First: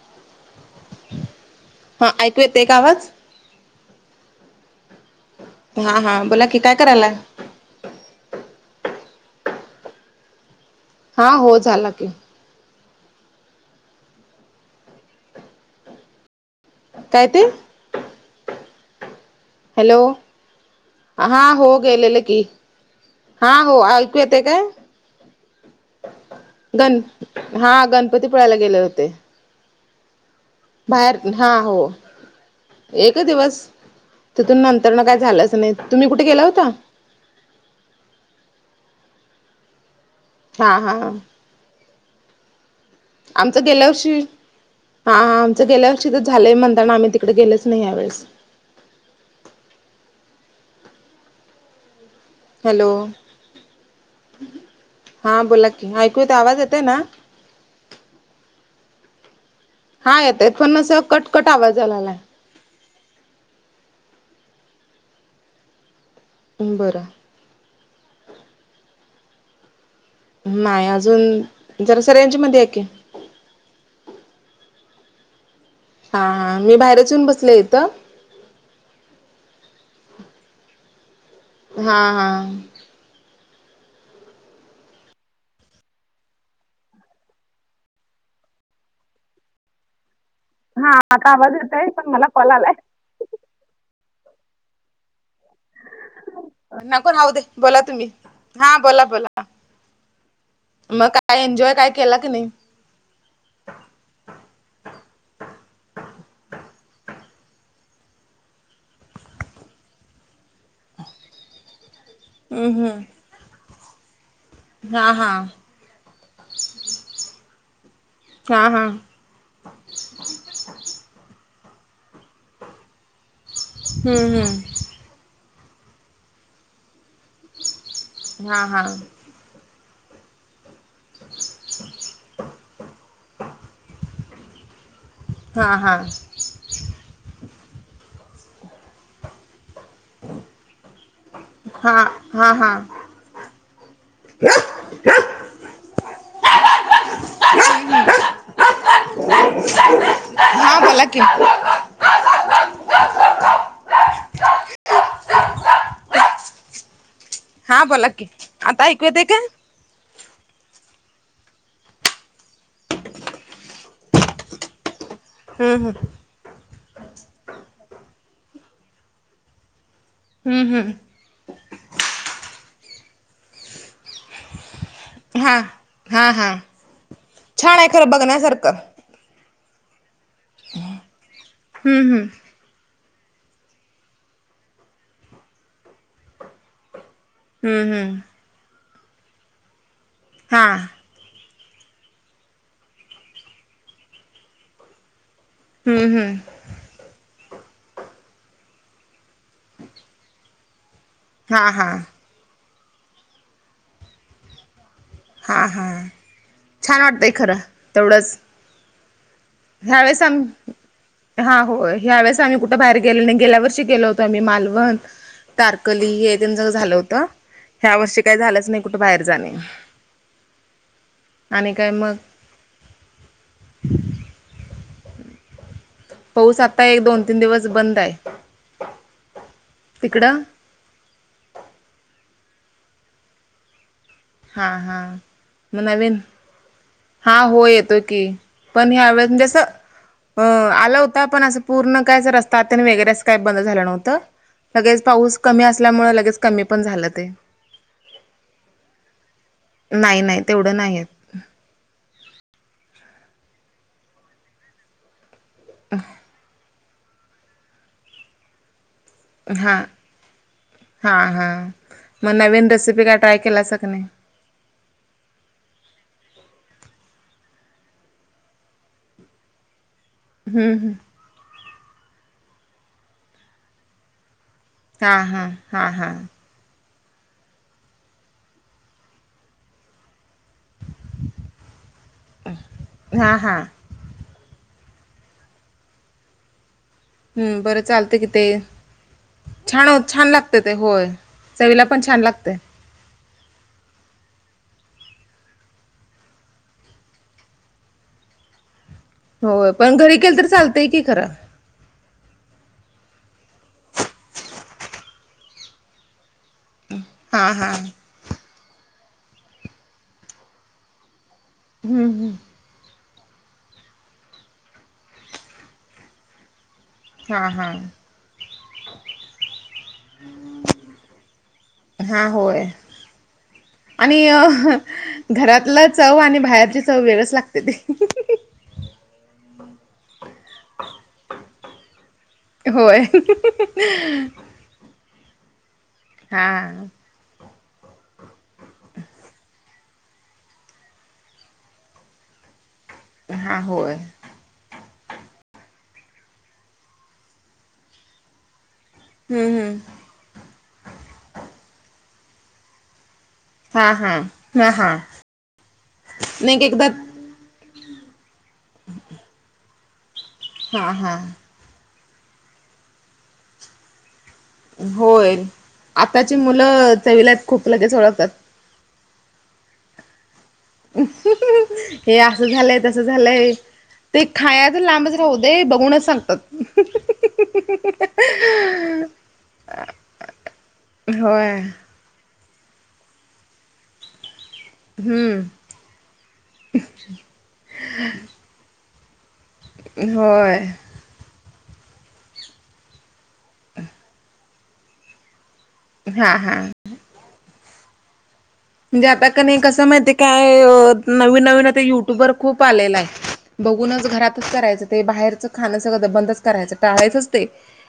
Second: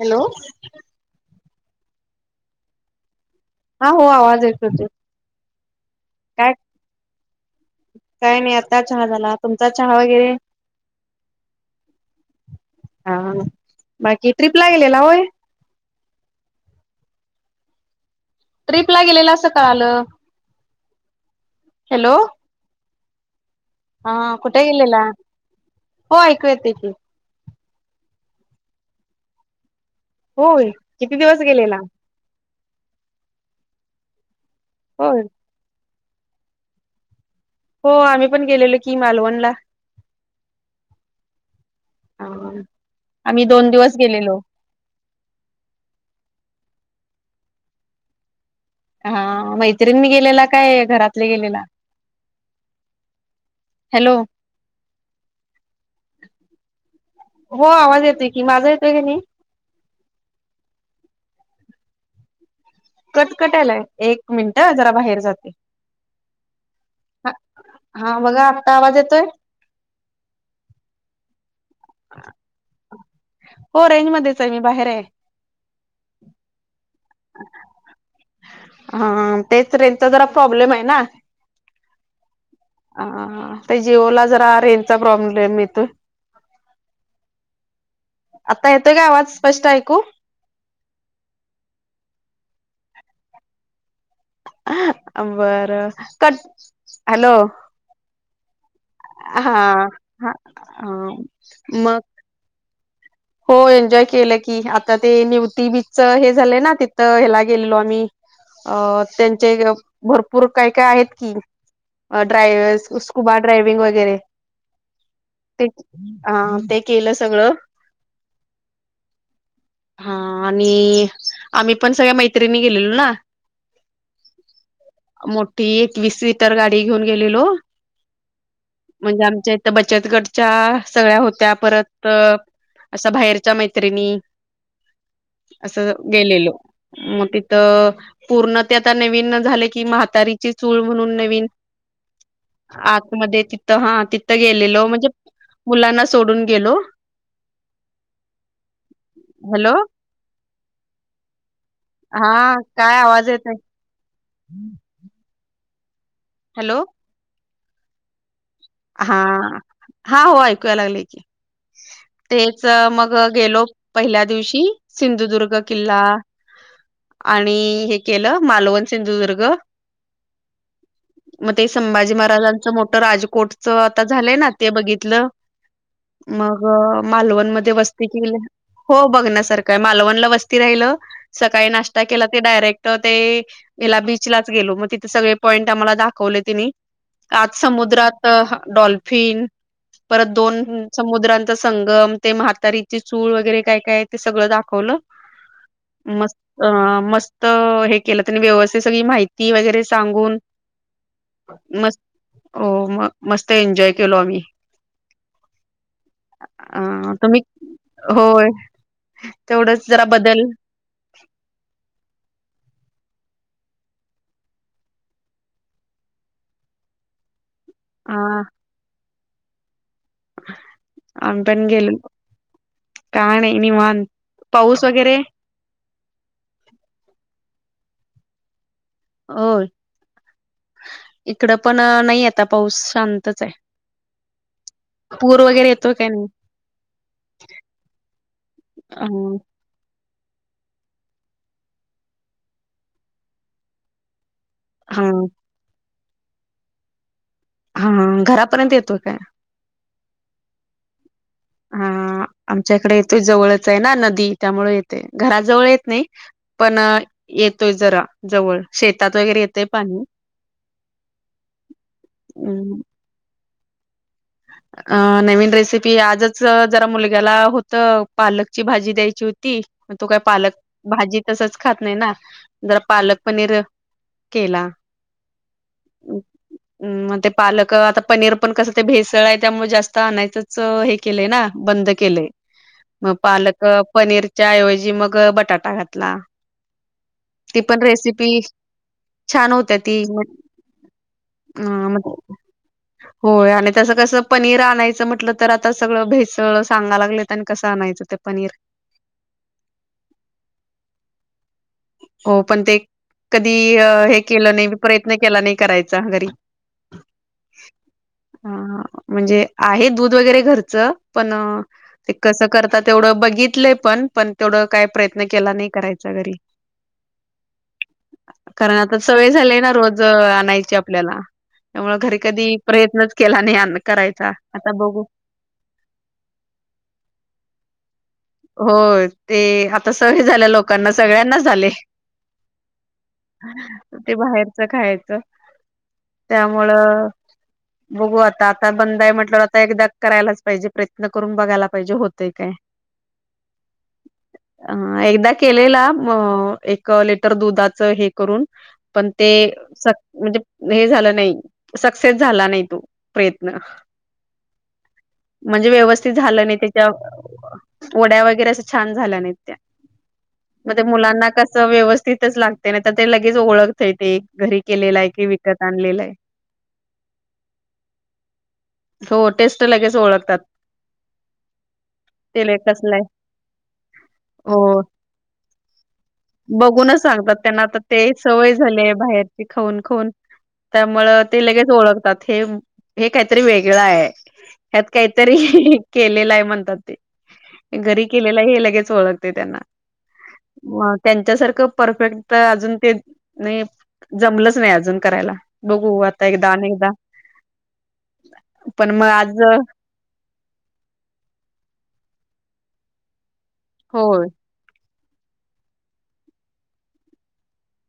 Hello हा ऐकू येतय का आवाज हा हो आवाज येत होते. हा हा बोला की काय करायला. काय नाही आता चहा झाला तुमचा चहा वगैरे हा हो झाला की हा बाकी ट्रिपला गेलेला होय. कात ते ट्रिपला गेलेला अस हॅलो हां हो गले हॅलो ल की हा हो ऐकू हा येते काय कुठे गेलेला हो ऐकू येते की गण हा गणपती पुळे ला गेले होते. होय किती बाहेर दिवस हा हो. गेलेला एक दिवस तिथून नंतर न काय होय झालंच नाही तुम्ही कुठे गेला होता. हो आम्ही पण गेलेलो की मालवणला. हा हा ह आम्ही दोन दिवस गेलेलो. हाहा आमच गेल्यावर्षी झालंय म्हणताना आम्ही तिकड गेलेच नाही ह्यावेळी हा मैत्रिणी नी गेलेला काय घरातले गेलेला. हॅलो हॅलो हा बोला की ऐकू येत आवाज येते ना हो आवाज येतोय की माझा येतोय की नाही. हा येतय पण अस कटकट आवाज आलाला आहे. कटकटायलाय एक मिनिट जरा बाहेर जाते. बरं ह हा बघा आत्ता आवाज येतोय. नाही अजून जरास रेंज मध्ये ये की हो रेंज मध्येच आहे मी बाहेर आहे. हाहा मी बाहेरच येऊन बसले इथं हाहा तेच रेंजचा जरा प्रॉब्लेम आहे ना हाहा हाहा ते जिओला जरा रेंजचा प्रॉब्लेम येतोय. आता येतोय का आवाज स्पष्ट ऐकू हा आता आवाज येतय पण मला कॉल आलाय. अ बरं कट नको राहू हॅलो. दे बोला तुम्ही हा बोला बोला हा हा मग काय एन्जॉय काय मग केला क नाही. हो एन्जॉय केलं की आता ते निवती बीचच हे झालंय ना तिथं ह्याला गेलेलो आम्ही अ त्यांचे भर पूर काय काय आहेत की हम्म ड्रायर्स हम्म स्कुबा ड्रायविंग वगैरे हा हा हा ते केलं सगळं. हा हा हा आणि आम्ही पण सगळ्या मैत्रिणी गेलेलो ना. हम्म हम्म मोठी एकवीस सीटर गाडी घेऊन गेलेलो हा हा म्हणजे आमच्या त बचतगडच्या सगळ्या होत्या परत अश्या बाहेरच्या मैत्रिणी हा असं हा गेलेलो. तिथ पूर्ण ते आता नवीन झाले की मह तर इचि चूल म्हणून नवीन हा हा हा आतमध्ये तिथं हा तिथं गेलेलो म्हणजे मुलांना सोडून गेलो. हॅलो हा बोला की? हा काय आवाज येत आहे. [unintelligible] हॅलो हां बोला की आता ऐकू हा येतय काय हा हो ऐकूय लागलं की तेच मग गेलो पहिल्या दिवशी. सिंधुदुर्ग हम्म हम्म किल्ला आणि हे केलं मालवण सिंधुदुर्ग. हम् हम् म ते संभाजी महाराजांचं मोठं राजकोटच आता झालंय ना ते बघित. ल हा हा हा मग मालवण मध्ये छान आहे वस्ती खरं केल बघण्यासारखं हो बघण्यासार काय मालवणला वस्ती राहिलं सकाळी नाश्ता हम्म हम्म केला ते डायरेक्ट त ते हिला बीचलाच गेलो मग तिथे सगळे पॉइंट आम्हाला दाखवले तिनी आज हम्म हम्म समुद्रात डॉल्फिन परत हा दोन समुद्रांचा संगम ते म्हातारीची चूळ वगैरे काय काय ते सगळं दाखवलं. हम्म हम्म मस्त मस्त हे केलं त्यांनी व्यवस्थित सगळी माहि ती वगैरे सांगून. हा हा मस्त हो म मस्त एन्जॉय केलो आम्ही हां हां अ छान वाटतं आहे खरं तेवढंच. तेवढं ह्यावेळेस आम् हा हो ह्या वेळेस आम्ही कुठे बाहेर गेलो नाही गेल्या वर्षी गेलो होतो आम्ही मालवण. तारकली हे जाऊन झालं होतं ह्या अ वर्षी काही झालंच नाही कुठे बाहेर जाणे. आम् पण आणि काय गेलो मग का नाही निवांत पाऊस वगैरे पाऊस आता एक दोन तीन दिवस बंद आहे. हो तिकडं इकड पण नाही आता पाऊस शांतच आहे. हा हा पूर वगैरे मग येतोय काय नवीन. नाही? हा हो येतो की पण हा ह्या वेळेस म्हणजे असं. अ आला होता पण असं पूर्ण काय रस्तात आणि वगैरेच काही बंद झालं नव्हतं. लगेच हा पाऊस कमी असल्यामुळे लगेच कमी पण झालं ते हा घरापर्यंत येतोय काय? नाही, नाही तेवढं नाही येत. हा आमच्या इकडे येतोय जवळच आहेना नदी त्यामुळे येते घराजवळ येत नाही. पण येतोय जरा जवळ शेतात वगैरे येतय पाणी हा, हा मग नवीन अं, रेसिपी काय ट्राय केलासा की नाही? अ नवीन रेसिपी आजच जरा मुलग्याला होत पालकची भाजी द्यायची होती. मग तो काय पालक हम्म हम्म भाजी तसच खात नाहीना, जरा पालक पनीर केला. हा, हा, हा, हा. हम्म मग ते पालक आता पनीर पण कसं ते भेसळ आहे त्यामुळे जास्त आणायचंच हे केले ना बंद केले मग हां हां पालक पनीरच्या ऐवजी मग बटाटा घातला. ती हम्म बरं पण चालतंय की रेसिपी ते छान होत ती हो छान लागतं ते [unintelligible] होय. अ चवीला म पण छान लागतंय [unintelligible] हो आणि तसं कसं पनीर आणायचं म्हटलं तर आता सगळं भेसळ सांगाला लागलेत आणि कसं आणायचं ते पनीर हो पण घरी केल तर चालतंय की खर. हो पण ते कधी हे केलं नाही प्रयत्न केला नाही करायचा घरी हा, हा. अ म्हणजे आहे दूध वगैरे घरचं पण हम्म ते हम्म कस करता तेवढं बघितलं पण, पण तेवढं काय प्रयत्न केला नाही करायचा घरी. हा, हा. कारण आता सवय झालीय ना रोज आणायची आपल्याला त्यामुळे घरी हा कधी होय प्रयत्नच केला नाही करायचा आता बघू. घरातलं चव आणि बाहेरची चव वेगळच लागते ते. हो ते आता सवय झाल्या लोकांना सगळ्यांनाच झाले. होय. ते बाहेरच खायचं हा त्यामुळं बघू आता, आता बंद आहे म्हटलंवर आता एकदा करायलाच पाहिजे प्रयत्न करून बघायला पाहिजे होतय काय. हा, होय. अ एकदा केलेला एक लिटर दुधाच हे करून पण ते हम्म हम्म स म्हणजे हे झालं नाही सक्सेस झाला नाहीतो. प्रयत्न हा हा हा हा म्हणजे व्यवस्थित झालं नाही त्याच्या वड्या वगैरे असं छान झाल्या नाहीत त्या. मग ते हा हा मुलांना कस व्यवस्थितच लागते नाही तर ते लगेच ओळखते घरी केलेलं आहे की होय विकत आणलेलं आहे आताची मुलं चवीलात खूप लगेच ओळखतात. हो टेस्ट लगेच ओळखतात. हे असं तेल झालंय, कसलं तसं आहे झालंय. ते खायच हो तर लांबच राहू दे बघूनच सांगतात. बघूनच सांगतात त्यांना आता ते सवय झालीय बाहेरची खाऊन, खाऊन त्यामुळं ते होय. लगेच ओळखतात हे हे काहीतरी वेगळं आहे ह्यात हम्म काहीतरी केलेलं आहे म्हणतात. घरी केलेला हे लगेच ओळखते त्यांना. होय. मग त्यांच्यासारखं परफेक्ट तर अजून ते नाही जमलंच नाही अजून करायला. बघू आता हा एकदा, हा. अनेकदा. म्हणजे आता आज का नाही कसं माहितीय काय नवीन, नवीन आता युट्युबर खूप आलेला आहे. बघूनच होय घरातच करायचं ते बाहेरचं खाणं सगळं बंदच करायचं टाळायचंच ते.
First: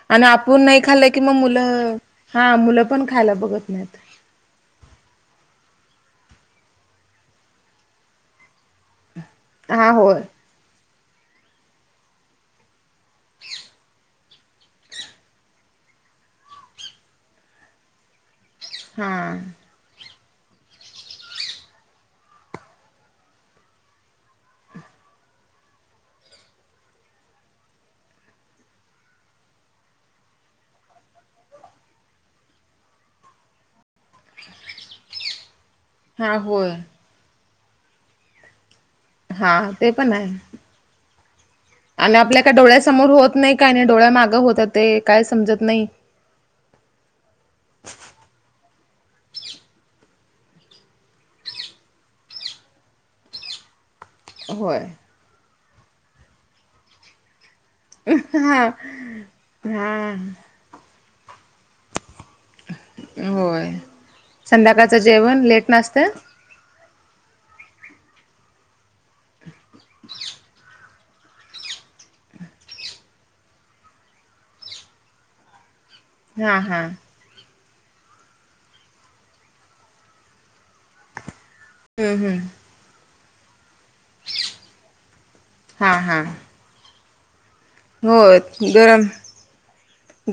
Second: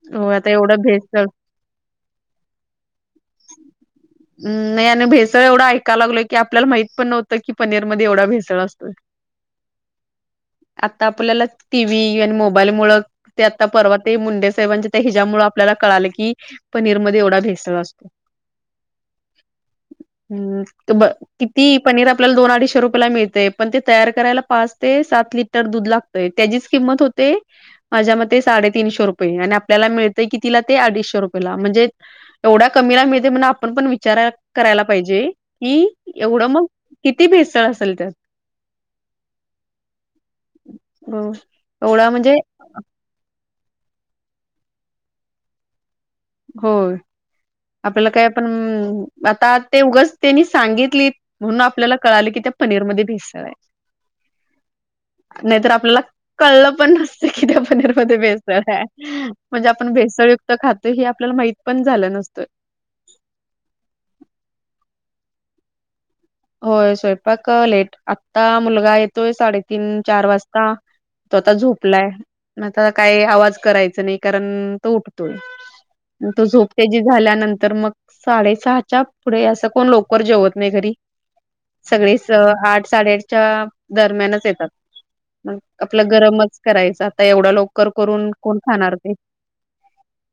आणि हो आता आपण नाही एवढं खाल्लं कि भेसळ मग मुलं हा मुलं पण खायला बघत नाहीत. म नाही आणि भेसळ एवढा ऐकाय लागलो की आपल्याला माहित पण नव्हतं कि पनीर मध्ये एवढा भेसळ असतो. हा, होय. आता आपल्याला टी, व्ही आणि मोबाईल मुळ ते आता परवा ते मुंडे साहेबांच्या त्या हिजामुळ आपल्याला कळाले की पनीरमध्ये एवढा भेसला असतो हम्म हम्म त ब किती पनीर आपल्याला दोन अडीचशे रुपयाला मिळतेय पण ते तयार करायला पाच ते सात लिटर दूध लाग त्याचीच किंमत होते माझ्या मते साडेतीीनशे रुपये आणि आपल्याला मिळतय कि तिला ते अडीचशे रुपयेला म्हणजे एवढ्या कमीला मिळते म्हण आपण पण विचारा करायला पाहिजे कि हा एवढं मग होय किती भिसतळ असेल त्यात हा ते पण आहे होम आणि आपल्या काय डोळ्यासमोर होत नाही काय नाही डोळ्या मागं होत ते काय समजत नाही होय आपल्याला काय पण आता ते उगच त्यांनी सांगितली म्हणून आपल्याला कळाले की त्या पनीरमध्येध्ये भेसय होय नाहीतर आपल्याला कळलं पण नसत किती पण भेळ हा म्हणजे आपण हा भेसळयुक्त खातो हे आपल्याला माहित पण झालं नसतं होय संध्याकाळचं जेवण लेट नासतं होय स्वयंपाक लेट आता मुलगा येतोय साडेतीन चार वाजता तो आता झोपलाय मग आता काही आवाज करायचा नाही कारण तो उठतोय तो हा झोप हा त्या ज झाल्यानंतर मग साडेसहाच्या पुढे असं कोण लोकर जेवत नाही घरी सगळे हम्म हम्म आठ साडेआठच्या दरम्यानच येतात मग हा आपलं गरमच करायचं आता एवढं लोक होय गरम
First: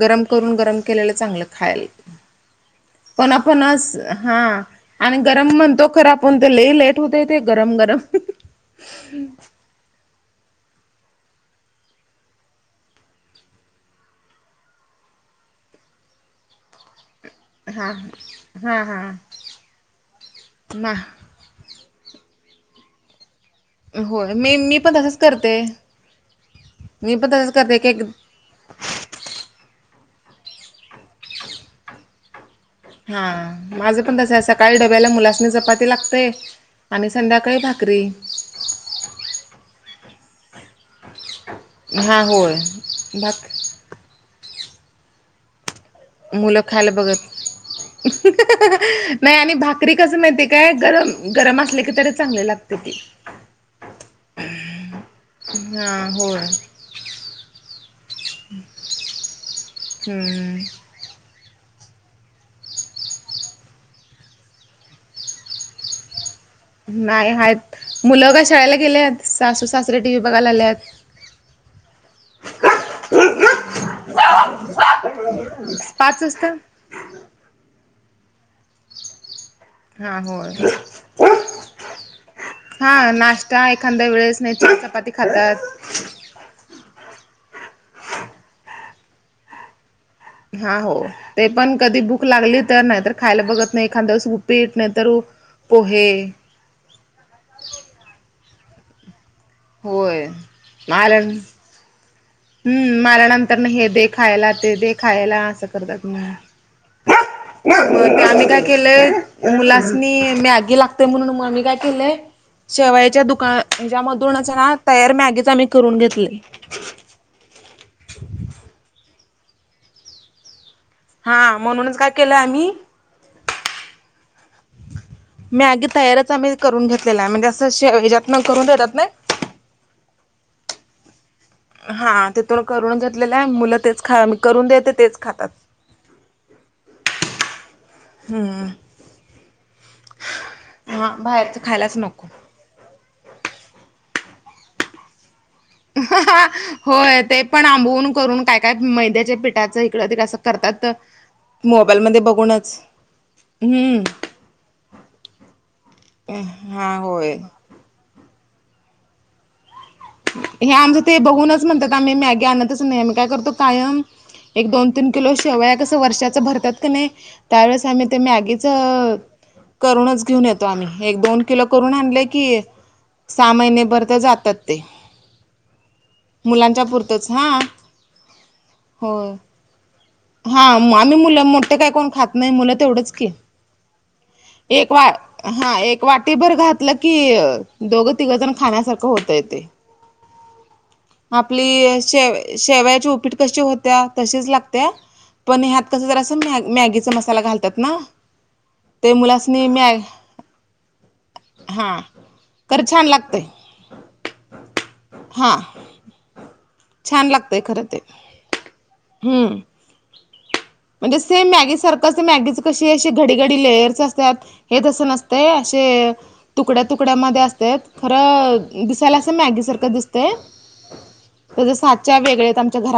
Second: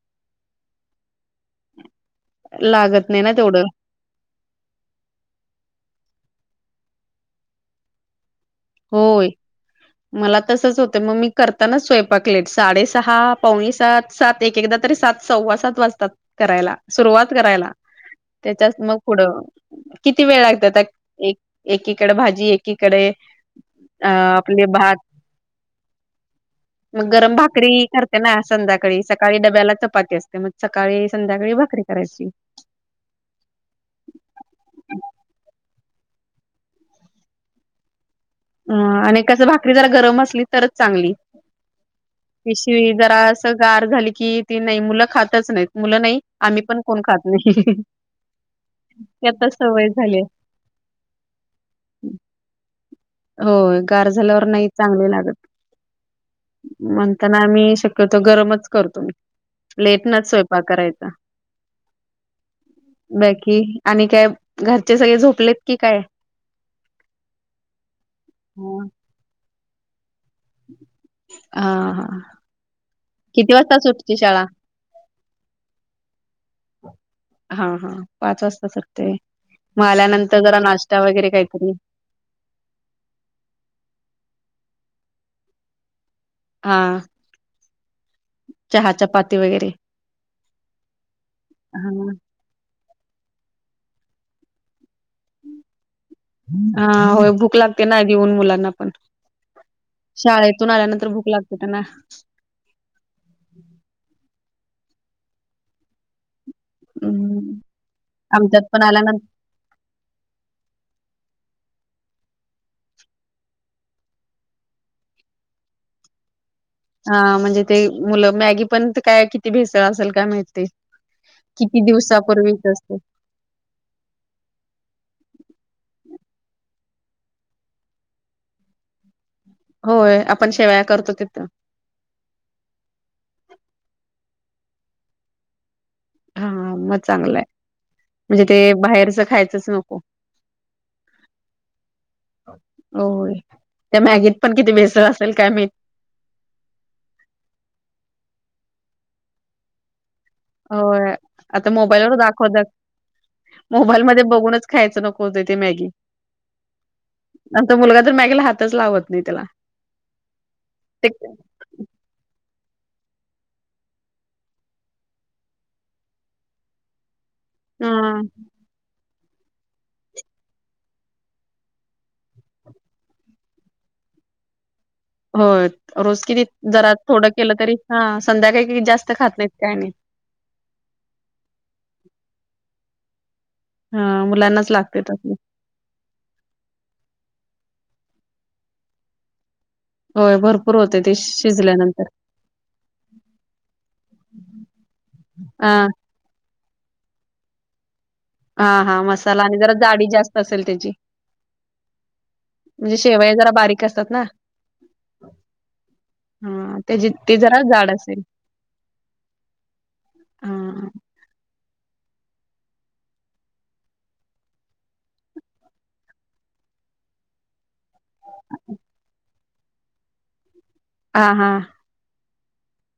गरम करून गरम केलेलं चांगलं खायला लागत नाही पण ना तेवढं आपणच हा आणि गरम म्हणतो खर आपण ते ललेई लेट होत ते गरम गरम होय मला तसच होते मग मी करताना स्वयंपाकलेट साडेसहा पावणी सात सात एक एकदा तरी सात सव्वा सात वाजतात करायला सुरुवात करायला हा हा त्याच्यात मग हा पुढं किती वेळ लागत त्या ना एक एकीकडे भाजी एकीकडे अ होय मी आपले मी पण भात तसंच करते मग मी पण गरम तसंच भाकरी की करते ना संध्याका ळी सकाळी डब्याला चपाती असते मग सकाळी संध्याकाळी भाकरी करायची हा माझं पण तसं सकाळी डब्याला मुलासना जपाती लागतेय आणि संध्याकाळी भाकरी ह आणि कस भाकरी जर गरम असली तरच चांगली हा होय कि शि जरा अस भाक गार झाली कि ती नाही मुलं खातच नाही मुलं नाही मुलं आम्ही पण खायला कोण खात नाही बघत ते नाही आता आणि सवय भाकरी कस झाली आहे. माहिती काय गरम गरम असले की तरी चांगले लागते तेी हो गार झाल्यावर नाही चांगले लागत हा हो म्हणताना आम्ही शक्यतो गरमच करतो म लेट नाच स्वयंपाक हम्म करायचा बैकी आणि काय घरचे सगळे झोपलेत की काय नाही आहेत मुलं काय शाळेला हा गेले आहेत सासू सासरे टी व्ही बघायला आले आहेत हा हा किती वाजता सुटते शाळा पाच वाजता हा हा पाच वाजता सुरते मग हा आल्यानंतर जरा होय नाश्ता वगैरे काहीतरी हा नाश्ता एखाद्या वेळेस नाही त चपाती खातात हा चहा चपाती वगैरे हा हो ते पण कधी हा भुक लागली तर नाहीत. खायला बघत नाही एखाद्यावस उुपीट नाही तरर पोहे. हा हो भूक लागते ना देऊन मुलांना पण होय शाळेतून आल्यानंतर माला भूक लागते त्यांना हम्म मऱ्यानंतर ना हे दे खायला ते दे खायला असं करतात म हम्म आम्ही काय आमच्यात पण केलंय. आल्यानंतर मुलासनी मॅगी लागतेय म्हणून मग मी काय केलंय. शेवयच्या दुकान हच्यामधूनच ना तयार मागेच आम्ही करून घेतले. हा म्हणजे ते मुलं मॅगी पण काय किती भेसळ असेल काय माळते. हा किती म्हणूनच काय केलं दिवसापूर्वीच आम्ही असत. मी आगी तयारच आम्ही करून घेतलेला आहे म्हणजे असंच्यातन करून देतात नाही. होय आपण शेवाया करतो तिथं हा तेथुला करून घेतलेलं आहे मुलं तेच खा करून देते तेच खातात. हा मग चांगलंय म्हणजे ते हम्म बाहेरच खायचंच नको. हा बाहेरच खायलाच नको. होय त्या मॅगीत पण किती बेसळ असेल काय मी. हा होय ते पण आंबवून करून काय काय मैद्याच्या पिठाचं इकडं कसं. हो आता मोबाईलवर दाखवत. बघूनच मोबाईल हम्म मध्ये बघूनच खायचं नको ते ते मॅगी. हा होय मुलगा तर माॅगेला हातच लावत नाही त्याला हे आमचं ते बघूनच म्हणतात आम्ही मॅगी आणतच नाही आम्ही काय करतो कायम. एक दोन तीन किलो शिवया कसं वर्षाच भरतात की नाही त्यावेळेस आम्ही हा ते म आगीच. करूनच घेऊन येतो आम्ही एक दोन किलो करून आणले की सहा महिनेभर ते जातात ते हो रोज किती मुलांच्या जरा थोडं पुरतंच हा केलं तरी ह संध्याकाळी जास्त खात होय नाहीत काय नाही. हा आम्ही मुलं मोठे काय कोण खात नाही मुलं तेवढंच की हा मुलांनाच एक लागते. वा हा एक वाटी भर घातलं की दोघं तिघजण खाण्यासारखं होतय ते होय भरपूर होते ते आपली शिजल्यानंतर. शे शेवयाची उपीट कशी होत्या तशीच लागते. पण हां, ह्यात कसं जरा अस मॅगीचा मसाला घालतात ना. हा हा ते मसाला आणि मुलासनी जरा मॅ जाडी जास्त असेल त्याची हां खरं म्हणजे छान शेवय जरा बारीक असतात ना. हा हा त्या ते जरा खरं झाड ते असेल. हम्म ह म्हणजे सेम मॅगी सारखंच तर मॅगीचं कशी असे घडीघडी लेयर्स असतात. हे तसं नसते असे तुकड्या तुकड्यामध्येध्ये असते. खरं दिसायला असं मॅगी सारखं दिसतय हां, हां. तर जस. वेळ्या आच्या घर